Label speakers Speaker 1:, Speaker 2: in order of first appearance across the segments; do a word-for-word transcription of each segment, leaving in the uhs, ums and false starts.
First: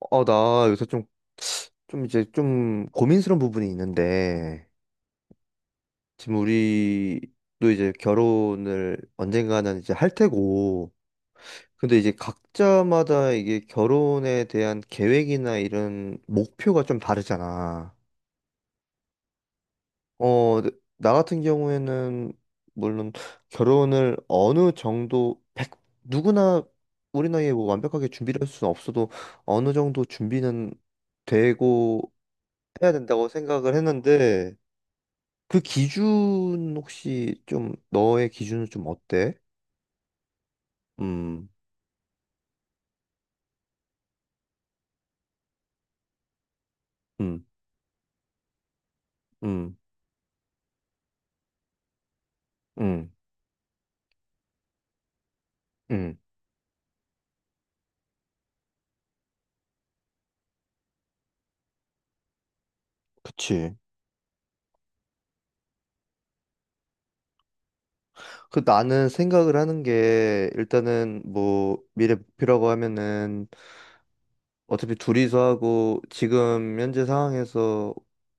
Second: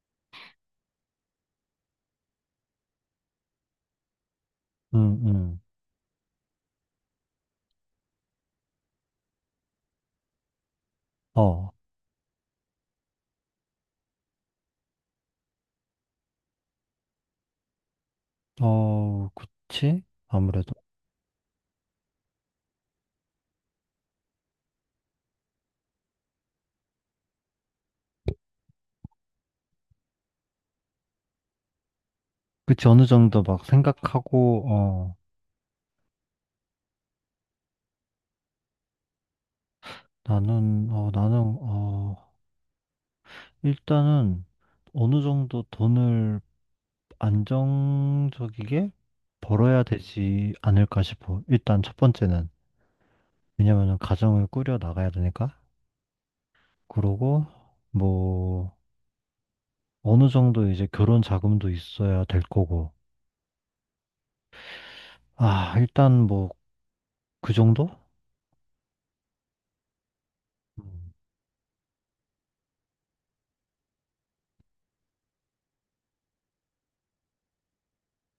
Speaker 1: 어, 나 요새 좀, 좀 이제 좀 고민스러운 부분이 있는데,
Speaker 2: 음, 음.
Speaker 1: 지금 우리도 이제 결혼을 언젠가는 이제 할 테고,
Speaker 2: 어,
Speaker 1: 근데 이제 각자마다 이게 결혼에 대한 계획이나 이런 목표가 좀 다르잖아.
Speaker 2: 어, 그치?
Speaker 1: 어,
Speaker 2: 아무래도.
Speaker 1: 나 같은 경우에는, 물론 결혼을 어느 정도, 백, 누구나 우리 나이에 뭐 완벽하게 준비를 할 수는 없어도 어느 정도 준비는 되고
Speaker 2: 그치,
Speaker 1: 해야
Speaker 2: 어느
Speaker 1: 된다고
Speaker 2: 정도 막
Speaker 1: 생각을 했는데,
Speaker 2: 생각하고, 어,
Speaker 1: 그 기준 혹시 좀 너의 기준은 좀 어때?
Speaker 2: 나는, 어,
Speaker 1: 음,
Speaker 2: 나는, 어, 일단은 어느 정도 돈을
Speaker 1: 음,
Speaker 2: 안정적이게
Speaker 1: 음,
Speaker 2: 벌어야 되지 않을까 싶어. 일단 첫 번째는.
Speaker 1: 음,
Speaker 2: 왜냐면은 가정을 꾸려 나가야 되니까.
Speaker 1: 음.
Speaker 2: 그러고, 뭐, 어느 정도 이제 결혼 자금도 있어야 될 거고.
Speaker 1: 그치.
Speaker 2: 아, 일단 뭐, 그 정도?
Speaker 1: 그 나는 생각을 하는 게
Speaker 2: 음,
Speaker 1: 일단은 뭐 미래 목표라고 하면은 어차피 둘이서 하고 지금 현재 상황에서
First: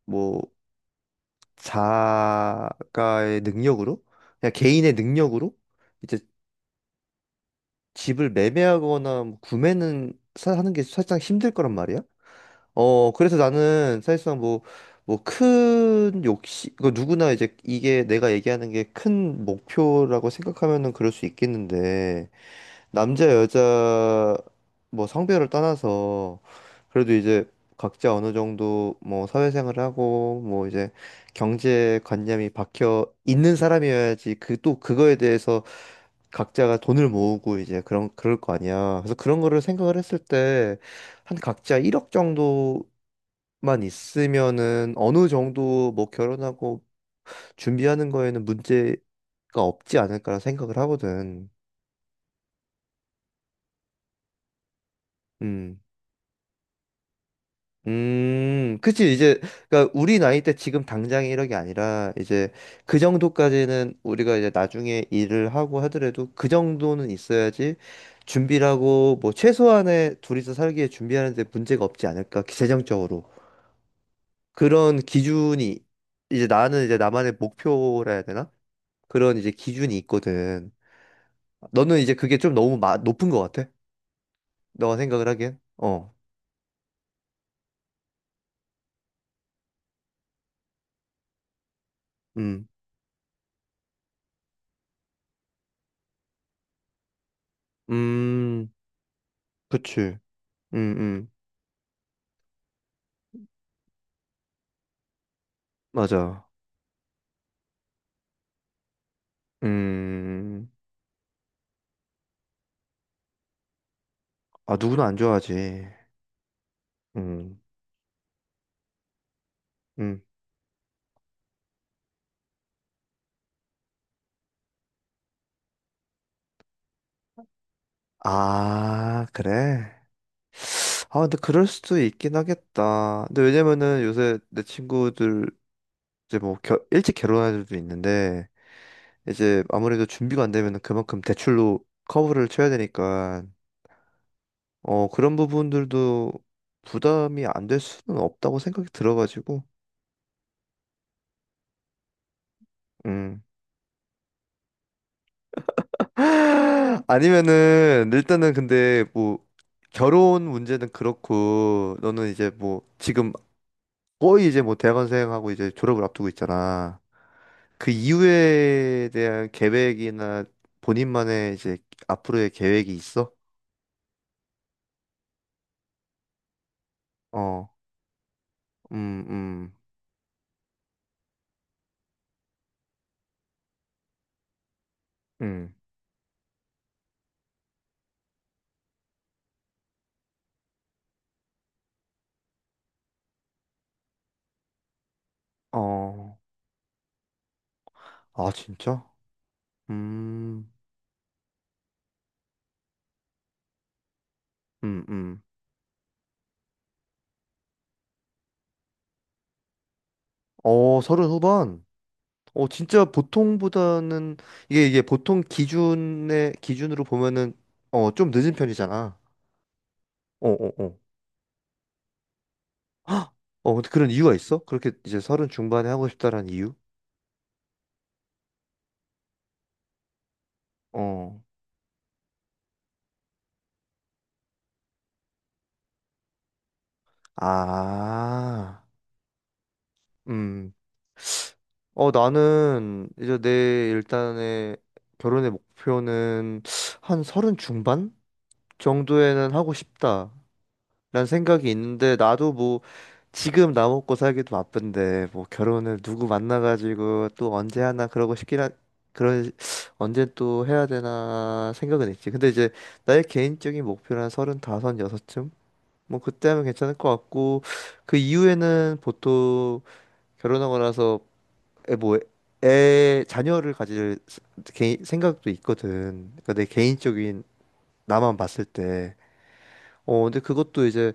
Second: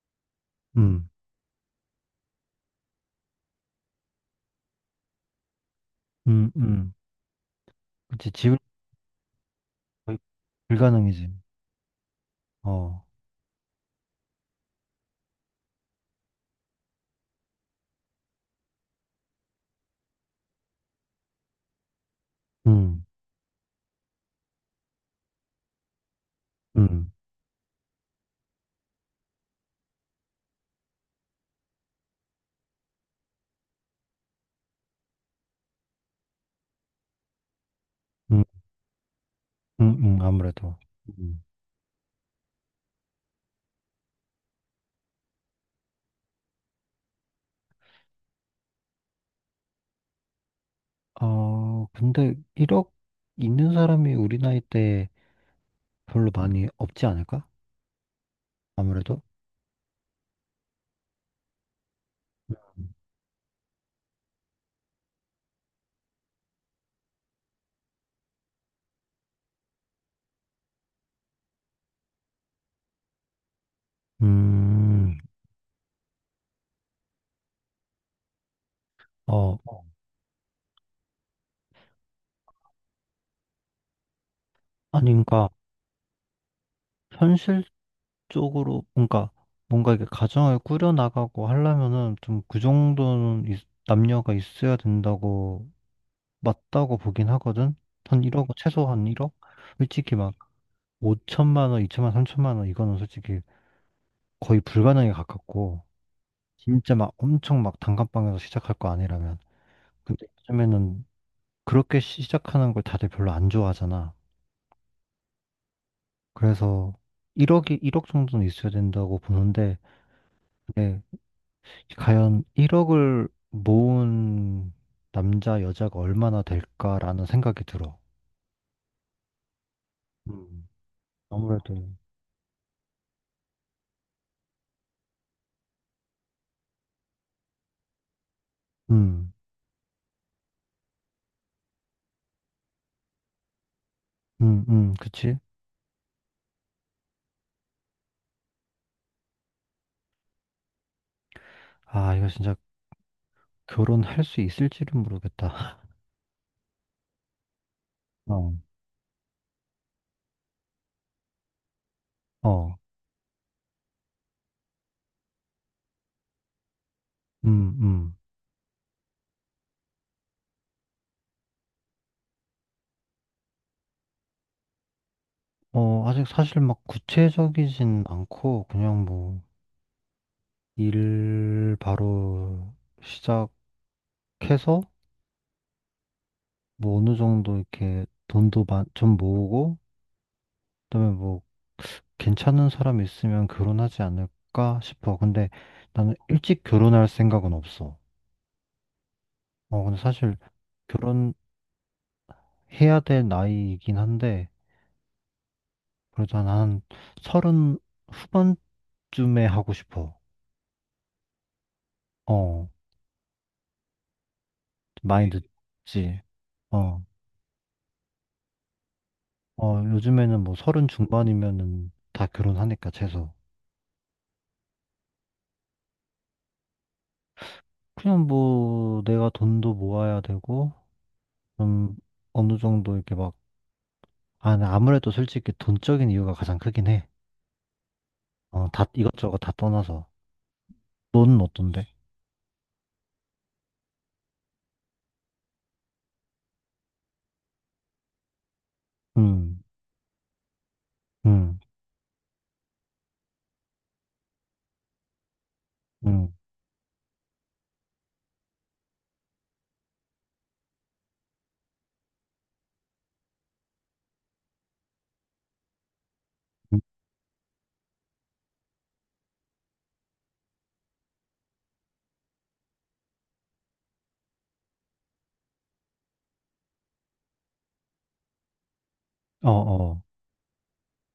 Speaker 1: 뭐
Speaker 2: 음,
Speaker 1: 자가의 능력으로 그냥 개인의 능력으로 이제
Speaker 2: 음. 음.
Speaker 1: 집을
Speaker 2: 그치,
Speaker 1: 매매하거나 뭐 구매는
Speaker 2: 거의
Speaker 1: 사- 하는 게 사실상
Speaker 2: 불가능이지.
Speaker 1: 힘들 거란 말이야.
Speaker 2: 어,
Speaker 1: 어, 그래서 나는 사실상 뭐, 뭐 큰 욕심, 그 누구나 이제 이게 내가 얘기하는 게 큰 목표라고 생각하면은 그럴 수 있겠는데,
Speaker 2: 음,
Speaker 1: 남자, 여자, 뭐 성별을 떠나서,
Speaker 2: 음,
Speaker 1: 그래도 이제 각자 어느 정도 뭐 사회생활을 하고, 뭐 이제 경제관념이 박혀 있는 사람이어야지 그 또 그거에 대해서 각자가 돈을 모으고 이제 그런 그럴
Speaker 2: 음,
Speaker 1: 거 아니야. 그래서 그런 거를 생각을
Speaker 2: 음,
Speaker 1: 했을
Speaker 2: 음,
Speaker 1: 때
Speaker 2: 아무래도.
Speaker 1: 한
Speaker 2: 음.
Speaker 1: 각자 일억 정도 만 있으면은 어느 정도 뭐 결혼하고 준비하는 거에는 문제가 없지 않을까라 생각을 하거든.
Speaker 2: 어, 근데 일억 있는 사람이 우리 나이 때
Speaker 1: 음.
Speaker 2: 별로 많이 없지 않을까?
Speaker 1: 음, 그치,
Speaker 2: 아무래도.
Speaker 1: 이제, 그니까, 우리 나이 때 지금 당장 이런 게 아니라, 이제, 그 정도까지는 우리가 이제 나중에 일을 하고 하더라도, 그 정도는 있어야지, 준비라고, 뭐, 최소한의 둘이서 살기에 준비하는데 문제가 없지 않을까, 재정적으로. 그런
Speaker 2: 음,
Speaker 1: 기준이, 이제 나는 이제 나만의 목표라 해야 되나? 그런 이제
Speaker 2: 어,
Speaker 1: 기준이 있거든. 너는 이제 그게 좀 너무 마- 높은 것 같아? 너가
Speaker 2: 아니,
Speaker 1: 생각을
Speaker 2: 그러니까,
Speaker 1: 하기엔? 어,
Speaker 2: 현실적으로, 그러니까, 뭔가 이게 가정을 꾸려나가고 하려면은 좀 그
Speaker 1: 음,
Speaker 2: 정도는 있- 남녀가 있어야 된다고, 맞다고 보긴 하거든? 한 일억,
Speaker 1: 음,
Speaker 2: 최소 한 일억? 솔직히
Speaker 1: 그치. 음, 음,
Speaker 2: 오천만 원, 이천만 원, 삼천만 원 이거는 솔직히 거의 불가능에 가깝고
Speaker 1: 맞아.
Speaker 2: 진짜 막 엄청 막 단칸방에서 시작할 거 아니라면 근데
Speaker 1: 음,
Speaker 2: 요즘에는 그렇게 시작하는 걸 다들 별로 안 좋아하잖아.
Speaker 1: 아, 누구나 안 좋아하지.
Speaker 2: 그래서
Speaker 1: 음,
Speaker 2: 일억이 일억 정도는 있어야 된다고 보는데
Speaker 1: 음.
Speaker 2: 근데 과연 일억을 모은 남자, 여자가 얼마나 될까라는 생각이 들어.
Speaker 1: 아, 그래?
Speaker 2: 음.
Speaker 1: 아, 근데 그럴
Speaker 2: 아무래도
Speaker 1: 수도 있긴 하겠다. 근데 왜냐면은 요새 내 친구들 이제 뭐 결, 일찍 결혼한 애들도 있는데
Speaker 2: 음,
Speaker 1: 이제 아무래도 준비가 안 되면은 그만큼 대출로 커버를 쳐야 되니까
Speaker 2: 음, 음,
Speaker 1: 어, 그런
Speaker 2: 그치?
Speaker 1: 부분들도 부담이 안될 수는 없다고 생각이 들어가지고,
Speaker 2: 아, 이거 진짜
Speaker 1: 음.
Speaker 2: 결혼할 수 있을지는 모르겠다.
Speaker 1: 아니면은, 일단은
Speaker 2: 어.
Speaker 1: 근데 뭐, 결혼 문제는 그렇고, 너는 이제
Speaker 2: 어.
Speaker 1: 뭐, 지금 거의 이제 뭐, 대학원생하고 이제 졸업을 앞두고 있잖아.
Speaker 2: 음,
Speaker 1: 그
Speaker 2: 음.
Speaker 1: 이후에 대한 계획이나 본인만의 이제 앞으로의 계획이 있어?
Speaker 2: 어, 아직 사실 막
Speaker 1: 어,
Speaker 2: 구체적이진 않고, 그냥
Speaker 1: 음,
Speaker 2: 뭐,
Speaker 1: 음,
Speaker 2: 일 바로 시작해서,
Speaker 1: 음.
Speaker 2: 뭐 어느 정도 이렇게 돈도 마- 좀 모으고, 그다음에 뭐, 괜찮은 사람 있으면 결혼하지 않을까 싶어. 근데 나는
Speaker 1: 어,
Speaker 2: 일찍 결혼할 생각은 없어.
Speaker 1: 아, 진짜?
Speaker 2: 어, 근데 사실
Speaker 1: 음,
Speaker 2: 결혼해야 될 나이이긴 한데,
Speaker 1: 음, 음.
Speaker 2: 그래도 난 서른 후반쯤에 하고 싶어.
Speaker 1: 어, 서른 후반? 어,
Speaker 2: 어,
Speaker 1: 진짜 보통보다는 이게 이게
Speaker 2: 많이 네.
Speaker 1: 보통
Speaker 2: 늦지.
Speaker 1: 기준의 기준으로
Speaker 2: 어.
Speaker 1: 보면은 어, 좀 늦은 편이잖아.
Speaker 2: 어, 요즘에는
Speaker 1: 어,
Speaker 2: 뭐
Speaker 1: 어,
Speaker 2: 서른
Speaker 1: 어.
Speaker 2: 중반이면은 다 결혼하니까 최소.
Speaker 1: 헉! 어, 근데 그런 이유가 있어? 그렇게 이제 서른 중반에 하고 싶다라는 이유?
Speaker 2: 그냥 뭐 내가 돈도 모아야 되고
Speaker 1: 어.
Speaker 2: 좀 어느 정도 이렇게 막 아, 나 아무래도 솔직히 돈적인 이유가 가장 크긴 해. 어,
Speaker 1: 아.
Speaker 2: 다 이것저것 다 떠나서.
Speaker 1: 음.
Speaker 2: 너는 어떤데?
Speaker 1: 어, 나는 이제 내 일단의 결혼의 목표는 한 서른 중반 정도에는
Speaker 2: 음,
Speaker 1: 하고 싶다. 라는
Speaker 2: 음,
Speaker 1: 생각이 있는데 나도 뭐 지금 나 먹고 살기도 바쁜데 뭐 결혼을 누구
Speaker 2: 음,
Speaker 1: 만나가지고 또 언제 하나 그러고 싶긴 한 그런 언제 또 해야 되나 생각은 있지. 근데 이제 나의 개인적인 목표는 한 서른다섯, 여섯쯤? 뭐 그때 하면
Speaker 2: 음,
Speaker 1: 괜찮을 것 같고 그 이후에는 보통 결혼하고 나서 애 뭐 애 자녀를 가질 스- 개인- 생각도 있거든. 그러니까 내 개인적인 나만 봤을 때.
Speaker 2: 어, 어,
Speaker 1: 어 근데 그것도 이제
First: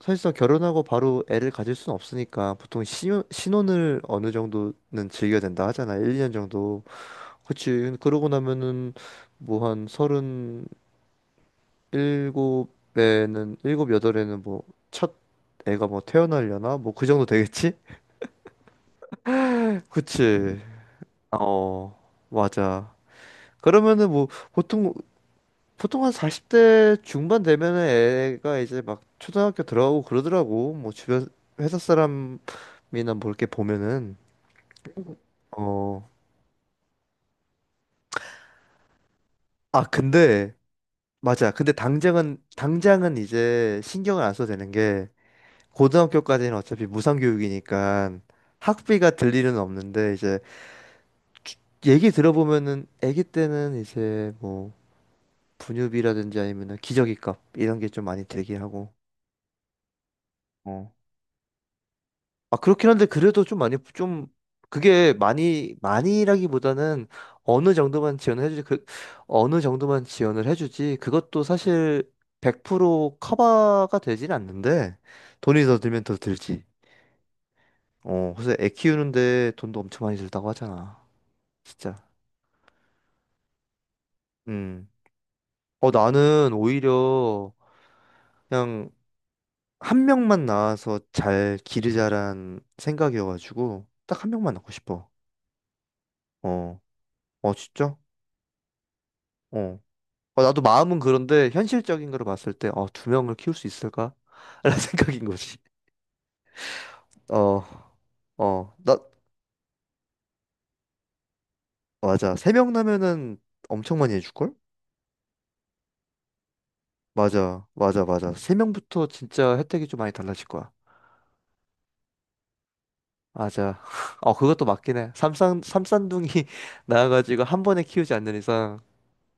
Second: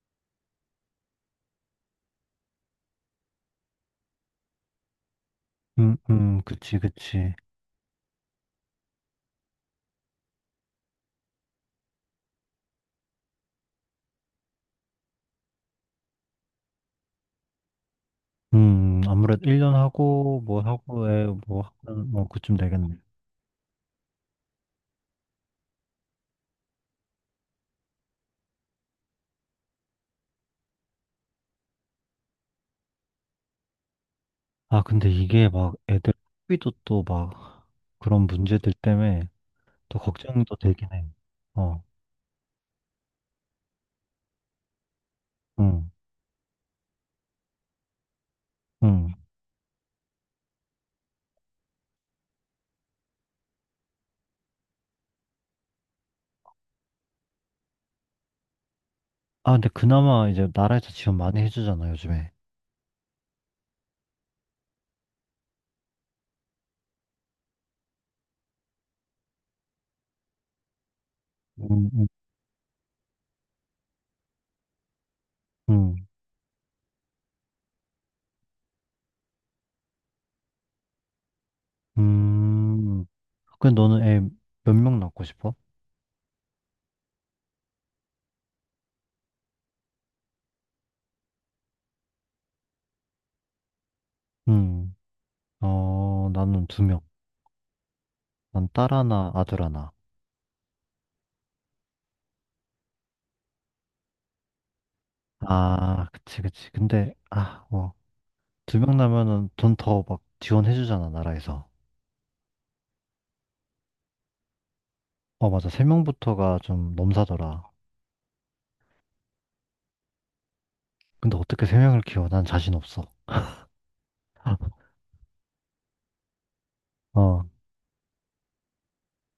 Speaker 1: 사실상 결혼하고 바로 애를 가질 수는 없으니까 보통 신혼, 신혼을 어느 정도는 즐겨야 된다
Speaker 2: 음,
Speaker 1: 하잖아. 일 년
Speaker 2: 음, 그치,
Speaker 1: 정도.
Speaker 2: 그치.
Speaker 1: 그치. 그러고 나면은 뭐 한 서른 일곱에는 일곱 여덟에는 뭐 첫 애가 뭐 태어나려나? 뭐 그 정도 되겠지?
Speaker 2: 음, 아무래도 일 년
Speaker 1: 그치.
Speaker 2: 하고
Speaker 1: 음.
Speaker 2: 뭐 하고에 뭐
Speaker 1: 어,
Speaker 2: 하면 뭐 그쯤
Speaker 1: 맞아.
Speaker 2: 되겠네.
Speaker 1: 그러면은 뭐 보통 보통 한 사십 대 중반 되면은 애가 이제 막 초등학교 들어가고 그러더라고. 뭐 주변 회사 사람이나 뭐 이렇게 보면은
Speaker 2: 아, 근데 이게 막
Speaker 1: 어,
Speaker 2: 애들 학비도 또 막 그런 문제들 때문에
Speaker 1: 아,
Speaker 2: 또
Speaker 1: 근데,
Speaker 2: 걱정도 되긴 해.
Speaker 1: 맞아. 근데
Speaker 2: 어,
Speaker 1: 당장은, 당장은 이제 신경을 안 써도 되는 게,
Speaker 2: 응,
Speaker 1: 고등학교까지는 어차피 무상교육이니까 학비가
Speaker 2: 응.
Speaker 1: 들 일은 없는데, 이제, 주- 얘기 들어보면은, 아기 때는 이제 뭐, 분유비라든지 아니면은 기저귀값, 이런 게 좀 많이 들긴 하고,
Speaker 2: 아, 근데 그나마 이제
Speaker 1: 어.
Speaker 2: 나라에서 지원 많이 해주잖아, 요즘에.
Speaker 1: 아, 그렇긴 한데, 그래도 좀 많이, 좀, 그게 많이, 많이라기보다는 어느 정도만 지원을 해주지, 그, 어느 정도만 지원을 해주지, 그것도
Speaker 2: 음, 음,
Speaker 1: 사실 백 퍼센트 커버가 되진 않는데, 돈이 더 들면
Speaker 2: 음.
Speaker 1: 더 들지. 어, 그래서 애 키우는데 돈도 엄청 많이 들다고 하잖아. 진짜.
Speaker 2: 음. 근데 너는 애 몇
Speaker 1: 음.
Speaker 2: 명 낳고 싶어?
Speaker 1: 어, 나는 오히려 그냥 한 명만 낳아서 잘 기르자란 생각이어가지고, 딱 한 명만 낳고
Speaker 2: 음,
Speaker 1: 싶어.
Speaker 2: 어, 나는
Speaker 1: 어,
Speaker 2: 두 명.
Speaker 1: 어, 진짜?
Speaker 2: 난 딸 하나, 아들
Speaker 1: 어.
Speaker 2: 하나.
Speaker 1: 어, 나도 마음은 그런데 현실적인 거로 봤을 때, 어, 두 명을 키울 수 있을까? 라는 생각인 거지.
Speaker 2: 아, 그치, 그치. 근데,
Speaker 1: 어,
Speaker 2: 아, 뭐,
Speaker 1: 어,
Speaker 2: 두
Speaker 1: 나,
Speaker 2: 명 나면은 돈 더 막 지원해주잖아, 나라에서.
Speaker 1: 맞아. 세 명 나면은 엄청 많이 해줄걸?
Speaker 2: 어, 맞아. 세 명부터가 좀
Speaker 1: 맞아,
Speaker 2: 넘사더라.
Speaker 1: 맞아, 맞아. 세 명부터 진짜 혜택이 좀 많이 달라질 거야.
Speaker 2: 근데 어떻게 세 명을 키워? 난 자신 없어.
Speaker 1: 맞아. 어, 그것도 맞긴 해. 삼산, 삼산둥이 나와가지고
Speaker 2: 어,
Speaker 1: 한 번에 키우지 않는 이상.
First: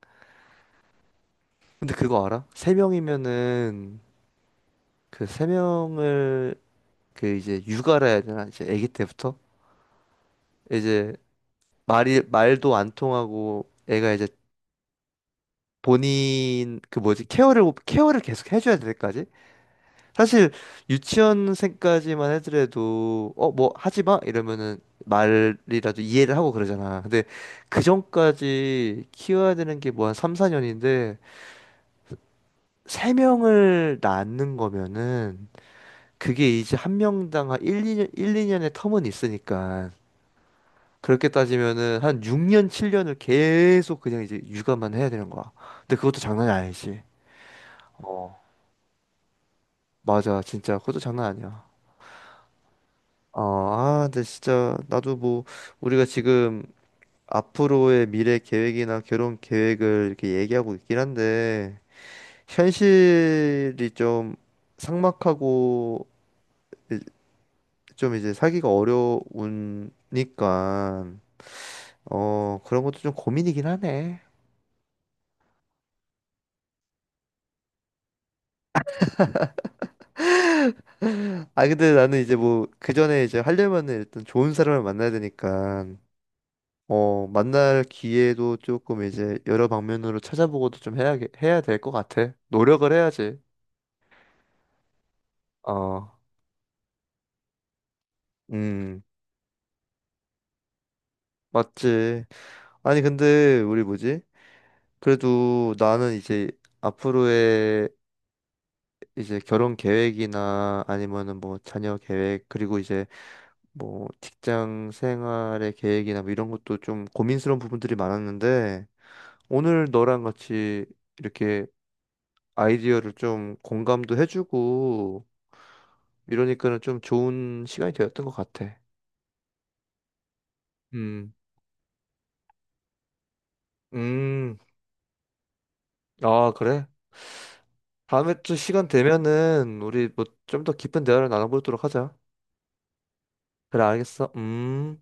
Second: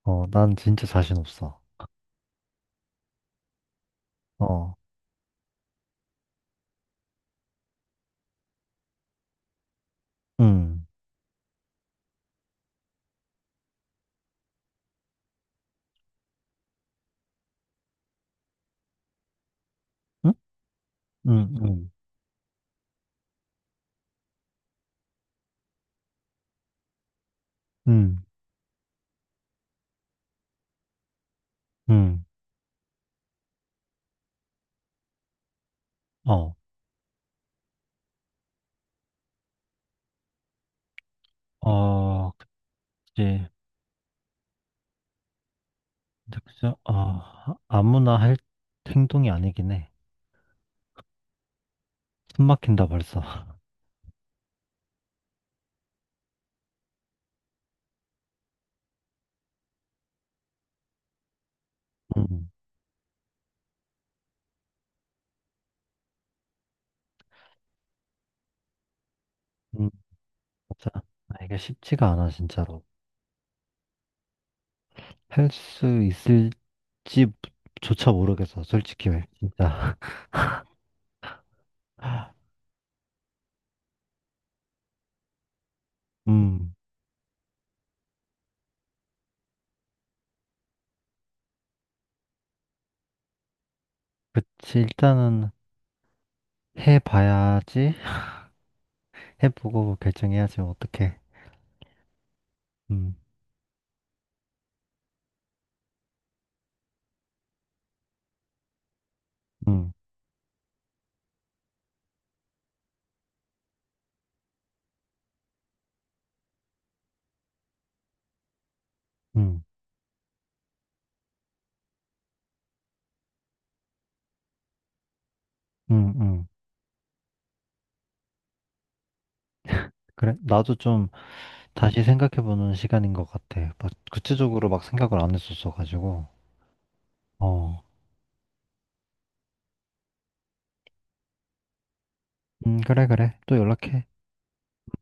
Speaker 2: 어, 난 진짜 자신 없어.
Speaker 1: 근데 그거 알아? 세 명이면은,
Speaker 2: 어,
Speaker 1: 그 세 명을, 그 이제 육아라 해야 되나? 이제 아기 때부터?
Speaker 2: 응.
Speaker 1: 이제 말이, 말도 안 통하고, 애가 이제 본인 그 뭐지 케어를 케어를 계속 해줘야 될 때까지
Speaker 2: 응?
Speaker 1: 사실
Speaker 2: 응, 응,
Speaker 1: 유치원생까지만 해더라도 어 뭐 하지 마 이러면은 말이라도 이해를 하고 그러잖아. 근데 그
Speaker 2: 응,
Speaker 1: 전까지 키워야 되는 게 뭐 한 삼, 사 년인데,
Speaker 2: 응.
Speaker 1: 세명을 낳는 거면은
Speaker 2: 어,
Speaker 1: 그게 이제 한 명당 한 일 이년 일, 이 년의 텀은 있으니까, 그렇게 따지면은 한
Speaker 2: 어,
Speaker 1: 육 년, 칠 년을
Speaker 2: 그치.
Speaker 1: 계속 그냥 이제 육아만 해야 되는 거야. 근데 그것도 장난이
Speaker 2: 그쵸?
Speaker 1: 아니지.
Speaker 2: 어, 아무나 할 행동이 아니긴 해.
Speaker 1: 맞아, 진짜 그것도 장난 아니야.
Speaker 2: 숨 막힌다 벌써.
Speaker 1: 어, 아, 근데 진짜 나도 뭐 우리가 지금 앞으로의 미래 계획이나 결혼 계획을 이렇게 얘기하고 있긴 한데
Speaker 2: 응,
Speaker 1: 현실이 좀 삭막하고 이- 좀 이제 살기가
Speaker 2: 응, 맞아.
Speaker 1: 어려우니까
Speaker 2: 아, 이게 쉽지가 않아,
Speaker 1: 어, 그런
Speaker 2: 진짜로.
Speaker 1: 것도 좀 고민이긴 하네.
Speaker 2: 할 수 있을지조차 모르겠어, 솔직히. 진짜.
Speaker 1: 아, 근데 나는 이제 뭐 그 전에 이제 하려면은 일단 좋은 사람을 만나야 되니까
Speaker 2: 음,
Speaker 1: 어, 만날 기회도 조금 이제 여러 방면으로 찾아보고도 좀 해야, 해야 될 것 같아. 노력을 해야지.
Speaker 2: 그치. 일단은
Speaker 1: 어,
Speaker 2: 해봐야지.
Speaker 1: 음,
Speaker 2: 해보고 결정해야지, 어떡해.
Speaker 1: 맞지. 아니,
Speaker 2: 음,
Speaker 1: 근데 우리 뭐지? 그래도 나는 이제 앞으로의 이제 결혼
Speaker 2: 음,
Speaker 1: 계획이나 아니면은 뭐 자녀 계획, 그리고 이제 뭐 직장 생활의 계획이나 뭐 이런 것도 좀 고민스러운 부분들이 많았는데
Speaker 2: 음,
Speaker 1: 오늘 너랑 같이 이렇게 아이디어를 좀 공감도 해주고
Speaker 2: 음, 음.
Speaker 1: 이러니까는 좀 좋은 시간이 되었던 것 같아.
Speaker 2: 그래, 나도 좀
Speaker 1: 음,
Speaker 2: 다시 생각해보는 시간인 것 같아. 막
Speaker 1: 음,
Speaker 2: 구체적으로 막 생각을 안 했었어가지고.
Speaker 1: 아, 그래?
Speaker 2: 어,
Speaker 1: 다음에 또 시간 되면은 우리 뭐 좀 더 깊은 대화를 나눠보도록 하자.
Speaker 2: 음, 그래, 그래. 또
Speaker 1: 그래,
Speaker 2: 연락해.
Speaker 1: 알겠어. 음.